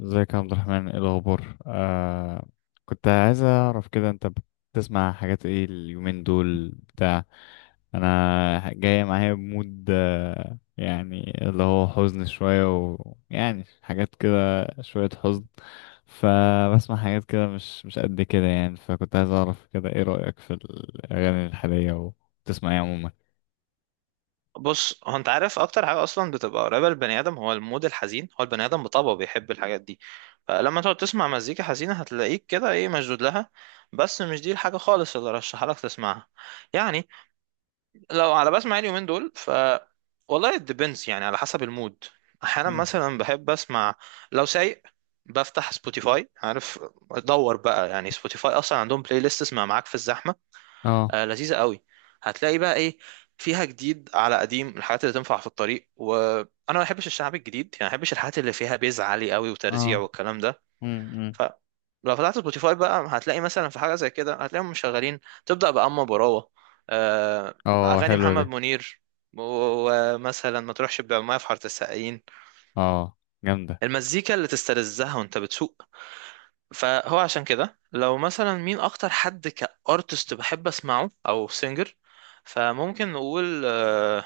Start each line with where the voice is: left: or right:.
left: ازيك يا عبد الرحمن؟ ايه الاخبار؟ كنت عايز اعرف كده، انت بتسمع حاجات ايه اليومين دول؟ بتاع انا جاي معايا بمود، يعني اللي هو حزن شوية، ويعني حاجات كده، شوية حزن. فبسمع حاجات كده مش قد كده يعني. فكنت عايز اعرف كده ايه رأيك في الاغاني الحالية، وبتسمع ايه عموما؟
right: بص، هو انت عارف اكتر حاجه اصلا بتبقى قريبه للبني ادم هو المود الحزين. هو البني ادم بطبعه بيحب الحاجات دي. فلما تقعد تسمع مزيكا حزينه هتلاقيك كده ايه، مشدود لها. بس مش دي الحاجه خالص اللي رشحها لك تسمعها. يعني لو على بسمع إيه اليومين دول، والله ديبنس يعني، على حسب المود. احيانا
left: مم.
right: مثلا بحب اسمع، لو سايق بفتح سبوتيفاي، عارف، ادور بقى. يعني سبوتيفاي اصلا عندهم بلاي ليست اسمها معاك في الزحمه.
left: اه،
right: لذيذة قوي. هتلاقي بقى ايه فيها، جديد على قديم، الحاجات اللي تنفع في الطريق. وانا ما بحبش الشعب الجديد، يعني ما بحبش الحاجات اللي فيها بيز عالي قوي وترزيع
left: اه.
right: والكلام ده.
left: امم.
right: ف لو فتحت سبوتيفاي بقى هتلاقي مثلا في حاجة زي كده، هتلاقيهم مشغلين تبدأ بأما براوة، آه،
left: اه،
right: أغاني
left: حلوة دي.
right: محمد منير، ومثلا ما تروحش بعماية في حارة السقايين،
left: اه، جامدة.
right: المزيكا اللي تستلذها وانت بتسوق. فهو عشان كده، لو مثلا مين اكتر حد كارتست بحب اسمعه او سينجر، فممكن نقول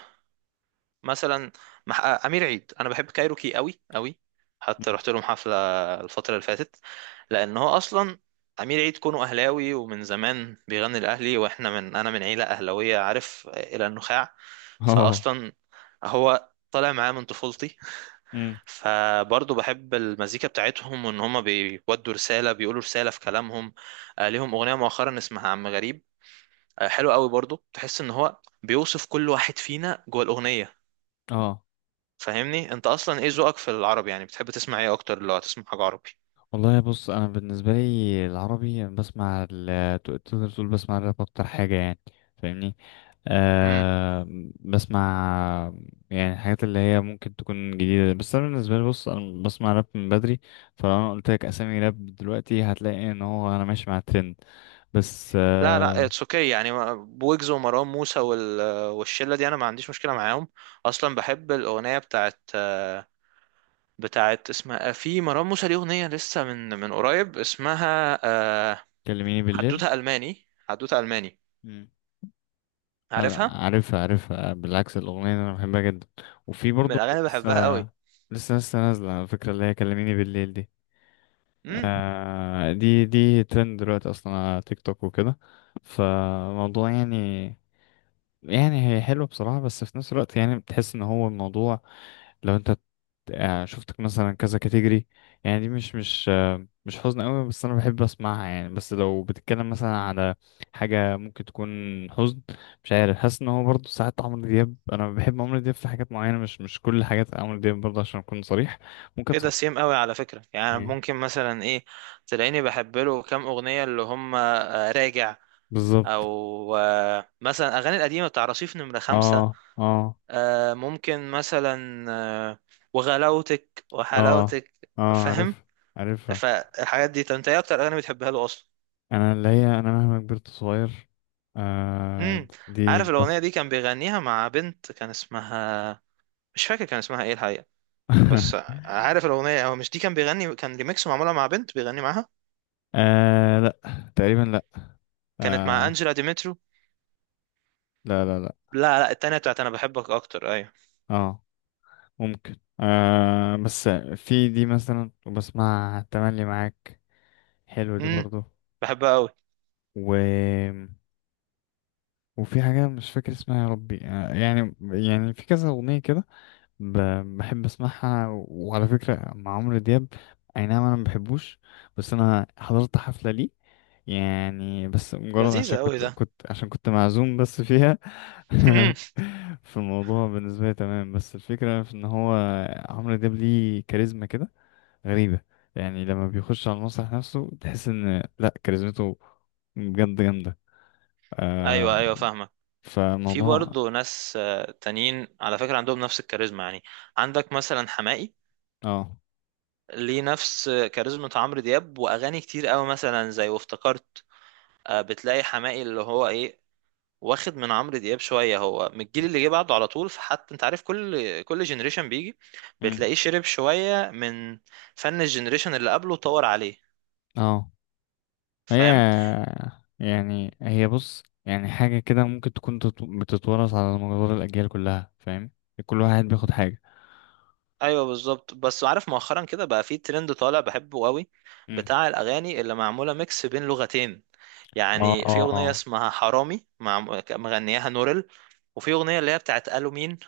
right: مثلا امير عيد. انا بحب كايروكي قوي قوي، حتى
left: مم.
right: رحت لهم حفله الفتره اللي فاتت. لان هو اصلا امير عيد كونه اهلاوي ومن زمان بيغني الاهلي، واحنا انا من عيله اهلاويه، عارف، الى النخاع.
left: اه.
right: فاصلا هو طالع معاه من طفولتي.
left: امم.
right: فبرضه بحب المزيكا بتاعتهم، وان هما بيودوا رسالة، بيقولوا رسالة في كلامهم. ليهم أغنية مؤخرا اسمها عم غريب، حلو قوي برضه. تحس ان هو بيوصف كل واحد فينا جوه الأغنية.
left: اه،
right: فاهمني انت اصلا ايه ذوقك في العربي؟ يعني بتحب تسمع ايه اكتر لو هتسمع حاجة عربي؟
left: والله بص، انا بالنسبه لي العربي أنا بسمع تقدر تقول بسمع الراب اكتر حاجه يعني. فاهمني؟
right: امم،
left: أه. بسمع يعني الحاجات اللي هي ممكن تكون جديده، بس انا بالنسبه لي، بص انا بسمع راب من بدري. فلو انا قلت لك اسامي راب دلوقتي هتلاقي ان هو انا ماشي مع الترند. بس
right: لا لا،
left: أه.
right: اتس اوكي. يعني بويجز ومروان موسى والشلة دي انا ما عنديش مشكلة معاهم. اصلا بحب الأغنية بتاعت اسمها في مروان موسى ليه أغنية لسه، من قريب، اسمها
left: كلميني بالليل.
right: حدوته الماني.
left: مم. لا، لا،
right: عارفها؟
left: عارفها، عارفها، بالعكس الاغنيه دي انا بحبها جدا. وفي
right: من
left: برضو
right: الاغاني اللي
left: لسه،
right: بحبها قوي.
left: لسه نازله على فكره، اللي هي كلميني بالليل دي.
right: امم.
left: دي ترند دلوقتي اصلا على تيك توك وكده. فموضوع يعني، يعني هي حلوه بصراحه، بس في نفس الوقت يعني بتحس ان هو الموضوع، لو انت شفتك مثلا كذا كاتيجوري، يعني دي مش حزن قوي، بس انا بحب اسمعها يعني. بس لو بتتكلم مثلا على حاجه ممكن تكون حزن، مش عارف، حاسس ان هو برضه ساعات عمرو دياب، انا بحب عمرو دياب في حاجات معينه، مش كل حاجات عمرو دياب برضه عشان اكون صريح. ممكن
right: ايه ده،
left: صعب.
right: سيم قوي على فكره! يعني ممكن مثلا ايه، تلاقيني بحب له كام اغنيه، اللي هم راجع،
left: بالظبط.
right: او مثلا اغاني القديمه بتاع رصيف نمره خمسة.
left: اه، اه.
right: ممكن مثلا وغلاوتك
left: اه،
right: وحلاوتك،
left: اه،
right: فاهم؟
left: عارف، عارفها.
right: فالحاجات دي. طب انت ايه اكتر اغاني بتحبها له اصلا؟
left: انا اللي هي انا مهما كبرت صغير،
right: امم،
left: دي
right: عارف الاغنيه
left: تحفة.
right: دي كان بيغنيها مع بنت كان اسمها، مش فاكر كان اسمها ايه الحقيقه. بس عارف الأغنية؟ هو مش دي كان بيغني، كان ريميكس معمولة مع بنت بيغني معاها،
left: لا، تقريبا لا.
right: كانت مع
left: آه
right: أنجلا ديمترو.
left: لا، لا، لا.
right: لا لا، التانية، بتاعت أنا بحبك أكتر. أيوة.
left: اه، ممكن بس في دي مثلا، وبسمع تملي معاك، حلو دي
right: امم،
left: برضو.
right: بحبها أوي.
left: و وفي حاجة مش فاكر اسمها يا ربي، يعني في كذا أغنية كده بحب اسمعها. وعلى فكرة مع عمرو دياب اي نعم انا ما بحبوش، بس انا حضرت حفلة ليه، يعني بس مجرد عشان
right: لذيذة أوي
left: كنت
right: ده.
left: كنت عشان كنت معزوم بس فيها. في الموضوع بالنسبة لي تمام، بس الفكرة في ان هو عمرو دياب ليه كاريزما كده غريبة، يعني لما بيخش على المسرح نفسه تحس ان لا، كاريزمته بجد جامدة
right: أيوة
left: آه
right: أيوة، فاهمك. في
left: فموضوع
right: برضه ناس تانيين على فكرة عندهم نفس الكاريزما، يعني عندك مثلا حماقي،
left: اه
right: ليه نفس كاريزما عمرو دياب، وأغاني كتير أوي مثلا زي وافتكرت. بتلاقي حماقي اللي هو إيه، واخد من عمرو دياب شويه. هو من الجيل اللي جه بعده على طول، فحتى انت عارف، كل جنريشن بيجي
left: مم.
right: بتلاقيه شرب شويه من فن الجنريشن اللي قبله وطور عليه،
left: اه، هي
right: فاهم؟
left: يعني هي، بص يعني حاجة كده ممكن تكون بتتورث على مدار الأجيال كلها، فاهم؟ كل واحد بياخد حاجة.
right: ايوه بالظبط. بس عارف مؤخرا كده بقى في ترند طالع بحبه قوي،
left: مم.
right: بتاع الاغاني اللي معموله ميكس بين لغتين.
left: اه،
right: يعني
left: اه،
right: في اغنيه اسمها حرامي، مع مغنياها نورل. وفي اغنيه اللي هي بتاعت قالوا مين،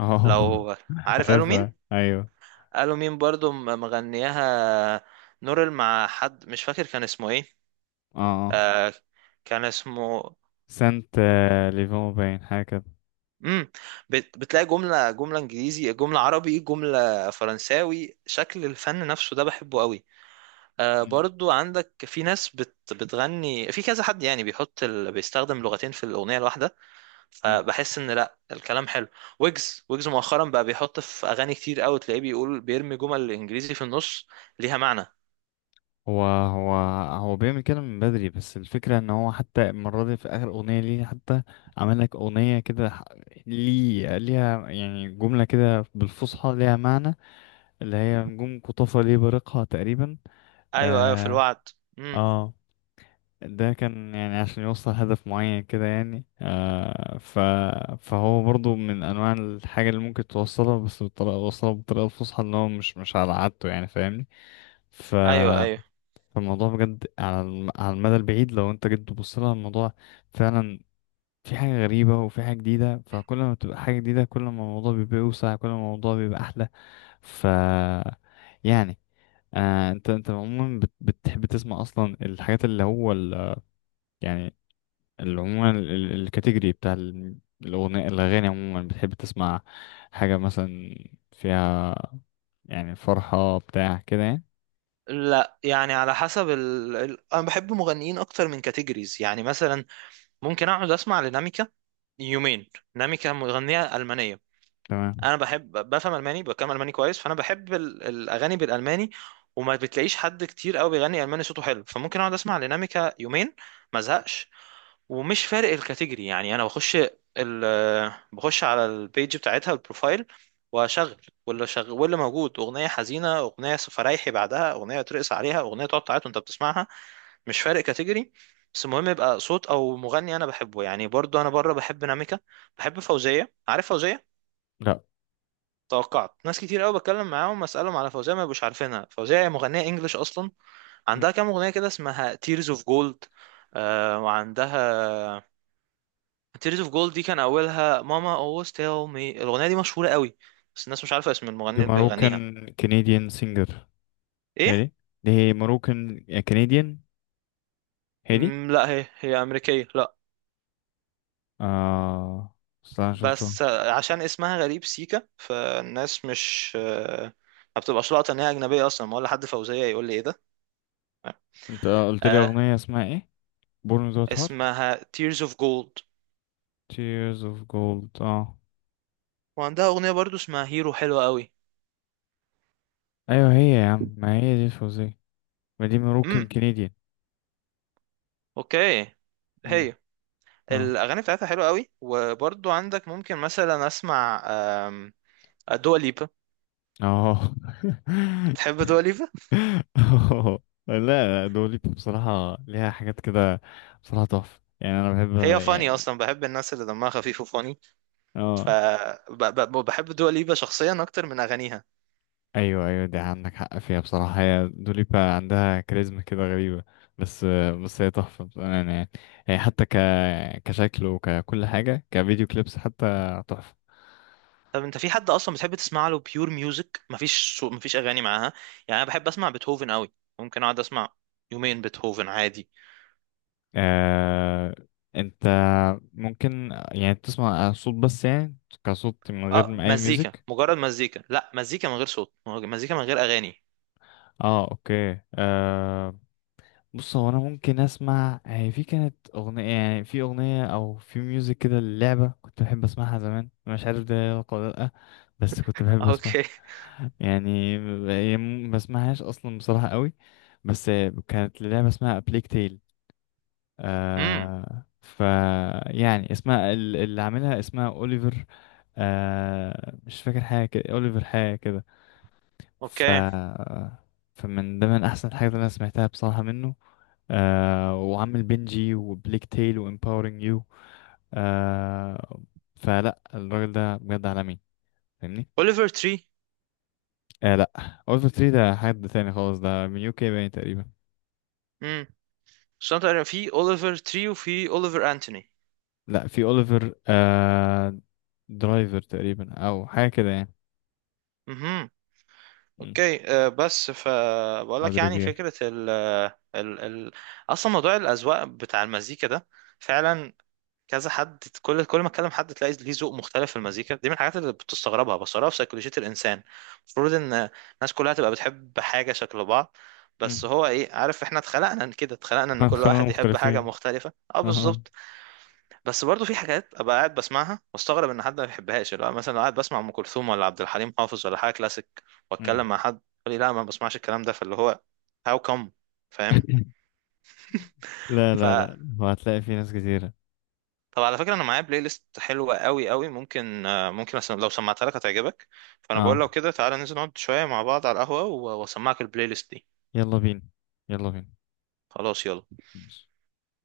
left: اه.
right: لو عارف قالوا
left: عارفها،
right: مين.
left: أيوه.
right: قالوا مين برضو مغنياها نورل، مع حد مش فاكر كان اسمه ايه.
left: اه. آه.
right: آه، كان اسمه،
left: سانت ليفون باين حاجة كده.
right: امم. بتلاقي جملة جملة انجليزي، جملة عربي، جملة فرنساوي. شكل الفن نفسه ده بحبه قوي. آه،
left: مم.
right: برضو عندك ناس بتغني في كذا حد، يعني بيحط بيستخدم لغتين في الأغنية الواحدة.
left: مم.
right: فبحس ان لا، الكلام حلو. ويجز، ويجز مؤخرا بقى بيحط في أغاني كتير قوي تلاقيه بيقول، بيرمي جمل انجليزي في النص ليها معنى.
left: هو هو هو بيعمل كده من بدري، بس الفكرة ان هو حتى المرة دي في آخر أغنية ليه، حتى عمل لك أغنية كده ليه ليها يعني جملة كده بالفصحى ليها معنى، اللي هي نجوم قطافة ليه بارقها تقريبا.
right: ايوه ايوه، في
left: اه،
right: الوعد. امم.
left: اه. ده كان يعني عشان يوصل هدف معين كده يعني. آه ف فهو برضو من انواع الحاجة اللي ممكن توصلها، بس بطريقة وصلها بالطريقة الفصحى ان هو مش على عادته يعني، فاهمني؟ ف
right: ايوه ايوه.
left: فالموضوع بجد على على المدى البعيد، لو انت جيت تبص لها الموضوع، فعلا في حاجة غريبة وفي حاجة جديدة، فكل ما بتبقى حاجة جديدة كل ما الموضوع بيبقى أوسع، كل ما الموضوع بيبقى أحلى. ف يعني آه انت عموما بتحب تسمع اصلا الحاجات، اللي هو يعني اللي عموما الكاتيجوري بتاع الاغاني عموما بتحب تسمع حاجة مثلا فيها يعني فرحة بتاع كده يعني؟
right: لا يعني على حسب انا بحب مغنيين اكتر من كاتيجوريز. يعني مثلا ممكن اقعد اسمع لناميكا يومين. ناميكا مغنية ألمانية،
left: تمام.
right: انا بحب، بفهم الماني، بتكلم الماني كويس، فانا بحب الاغاني بالالماني. وما بتلاقيش حد كتير قوي بيغني الماني صوته حلو، فممكن اقعد اسمع ديناميكا يومين ما ازهقش، ومش فارق الكاتيجوري. يعني انا بخش ال بخش على البيج بتاعتها، البروفايل، واشغل. واللي موجود، اغنيه حزينه، اغنيه فرايحي بعدها، اغنيه ترقص عليها، اغنيه تقعد تعيط وانت بتسمعها، مش فارق كاتيجوري. بس المهم يبقى صوت او مغني انا بحبه. يعني برضو انا بره بحب ناميكا، بحب فوزيه. عارف فوزيه؟
left: لا،
right: توقعت ناس كتير قوي بتكلم معاهم اسالهم على فوزية ما يبقوش عارفينها. فوزية هي مغنية انجلش اصلا، عندها كام اغنية كده اسمها تيرز اوف جولد. وعندها، تيرز اوف جولد دي كان اولها ماما always tell me. الاغنية دي مشهورة قوي، بس الناس مش عارفة اسم
left: دي
right: المغني اللي بيغنيها.
left: ماروكان كنديان سينجر،
right: ايه؟
left: هادي. دي ماروكان كنديان، هادي.
right: لا، هي هي امريكية، لا.
left: اه، استنى، شفته.
right: بس عشان اسمها غريب، سيكا، فالناس مش ما بتبقاش لاقطة ان هي اجنبية اصلا. ما ولا حد فوزية يقول لي ايه ده.
left: انت قلت لي
right: آه،
left: اغنية اسمها ايه؟ Born Without Heart.
right: اسمها Tears of Gold.
left: Tears of Gold. اه.
right: وعندها اغنيه برضو اسمها هيرو، حلوه قوي.
left: ايوه، هي يا عم ما هي دي فوزية. ما دي مروكن
right: امم،
left: كنديان.
right: اوكي.
left: امم.
right: هي
left: اه،
right: الاغاني بتاعتها حلوه قوي. وبرضو عندك ممكن مثلا اسمع دوا ليبا.
left: اه.
right: تحب دوا ليبا؟
left: آه. لا، دولي بصراحة ليها حاجات كده، بصراحة تحفة يعني. أنا بحب
right: هي فاني
left: يعني.
right: اصلا، بحب الناس اللي دمها خفيف وفاني.
left: اه.
right: فبحب دوا ليبا شخصيا اكتر من اغانيها.
left: أيوه، أيوه، دي عندك حق فيها بصراحة، هي دوليبا عندها كاريزما كده غريبة، بس هي تحفة بأمانة يعني. هي حتى كشكل وككل حاجة كفيديو كليبس حتى تحفة.
right: طب انت في حد اصلا بتحب تسمع له بيور ميوزك؟ مفيش اغاني معاها. يعني انا بحب اسمع بيتهوفن قوي، ممكن اقعد اسمع يومين بيتهوفن عادي.
left: آه... أنت ممكن يعني تسمع صوت بس، يعني كصوت من غير
right: اه،
left: أي
right: مزيكا،
left: ميوزك؟
right: مجرد مزيكا، لا، مزيكا من غير صوت، مزيكا من غير اغاني.
left: اه، اوكي. بص هو انا ممكن اسمع، هي في كانت اغنيه يعني، في اغنيه او في ميوزك كده للعبه كنت بحب اسمعها زمان، مش عارف ده يلقى ولا لا، بس كنت بحب اسمعها
right: اوكي.
left: يعني. هي ما بسمعهاش اصلا بصراحه قوي، بس كانت لعبه اسمها بليك تيل.
right: امم.
left: آه ف يعني اسمها اللي عاملها اسمها اوليفر، مش فاكر حاجه كده، اوليفر حاجه كده. ف
right: اوكي،
left: فمن ضمن احسن الحاجات اللي انا سمعتها بصراحه منه، وعامل بنجي وبليك تيل وامباورنج يو آه فلا الراجل ده بجد عالمي، فاهمني؟
right: اوليفر تري.
left: لا، اوليفر تري ده حد تاني خالص، ده من UK باين تقريبا.
right: امم، عشان تقريبا في اوليفر تري وفي اوليفر انتوني.
left: لا، في اوليفر درايفر تقريبا او حاجه كده يعني.
right: امم.
left: مم.
right: اوكي أه. بس فبقول
left: او
right: لك، يعني
left: دريفير.
right: فكره ال ال ال اصلا موضوع الاذواق بتاع المزيكا ده فعلا، كذا حد، كل ما اتكلم حد تلاقي ليه ذوق مختلف في المزيكا. دي من الحاجات اللي بتستغربها بصراحه في سيكولوجيه الانسان. المفروض ان الناس كلها تبقى بتحب حاجه شكل بعض، بس
left: مم.
right: هو ايه، عارف، احنا اتخلقنا كده، اتخلقنا ان
left: احنا
right: كل
left: خلينا
right: واحد يحب حاجه
left: مختلفين.
right: مختلفه. اه
left: اه.
right: بالظبط. بس برضو في حاجات ابقى قاعد بسمعها واستغرب ان حد ما بيحبهاش. اللي هو مثلا لو قاعد بسمع ام كلثوم، ولا عبد الحليم حافظ، ولا حاجه كلاسيك،
left: مم.
right: واتكلم مع حد يقول لي لا ما بسمعش الكلام ده، فاللي هو هاو كم؟ فاهم؟
left: لا،
right: ف
left: لا، لا، وهتلاقي في ناس كتيرة.
right: طب على فكره، انا معايا بلاي ليست حلوه قوي قوي. ممكن ممكن لو سمعتها لك هتعجبك. فانا بقول
left: اه.
right: لو كده تعالى ننزل نقعد شويه مع بعض على القهوه، واسمعك البلاي ليست دي.
left: يلا بينا، يلا بينا.
right: خلاص، يلا.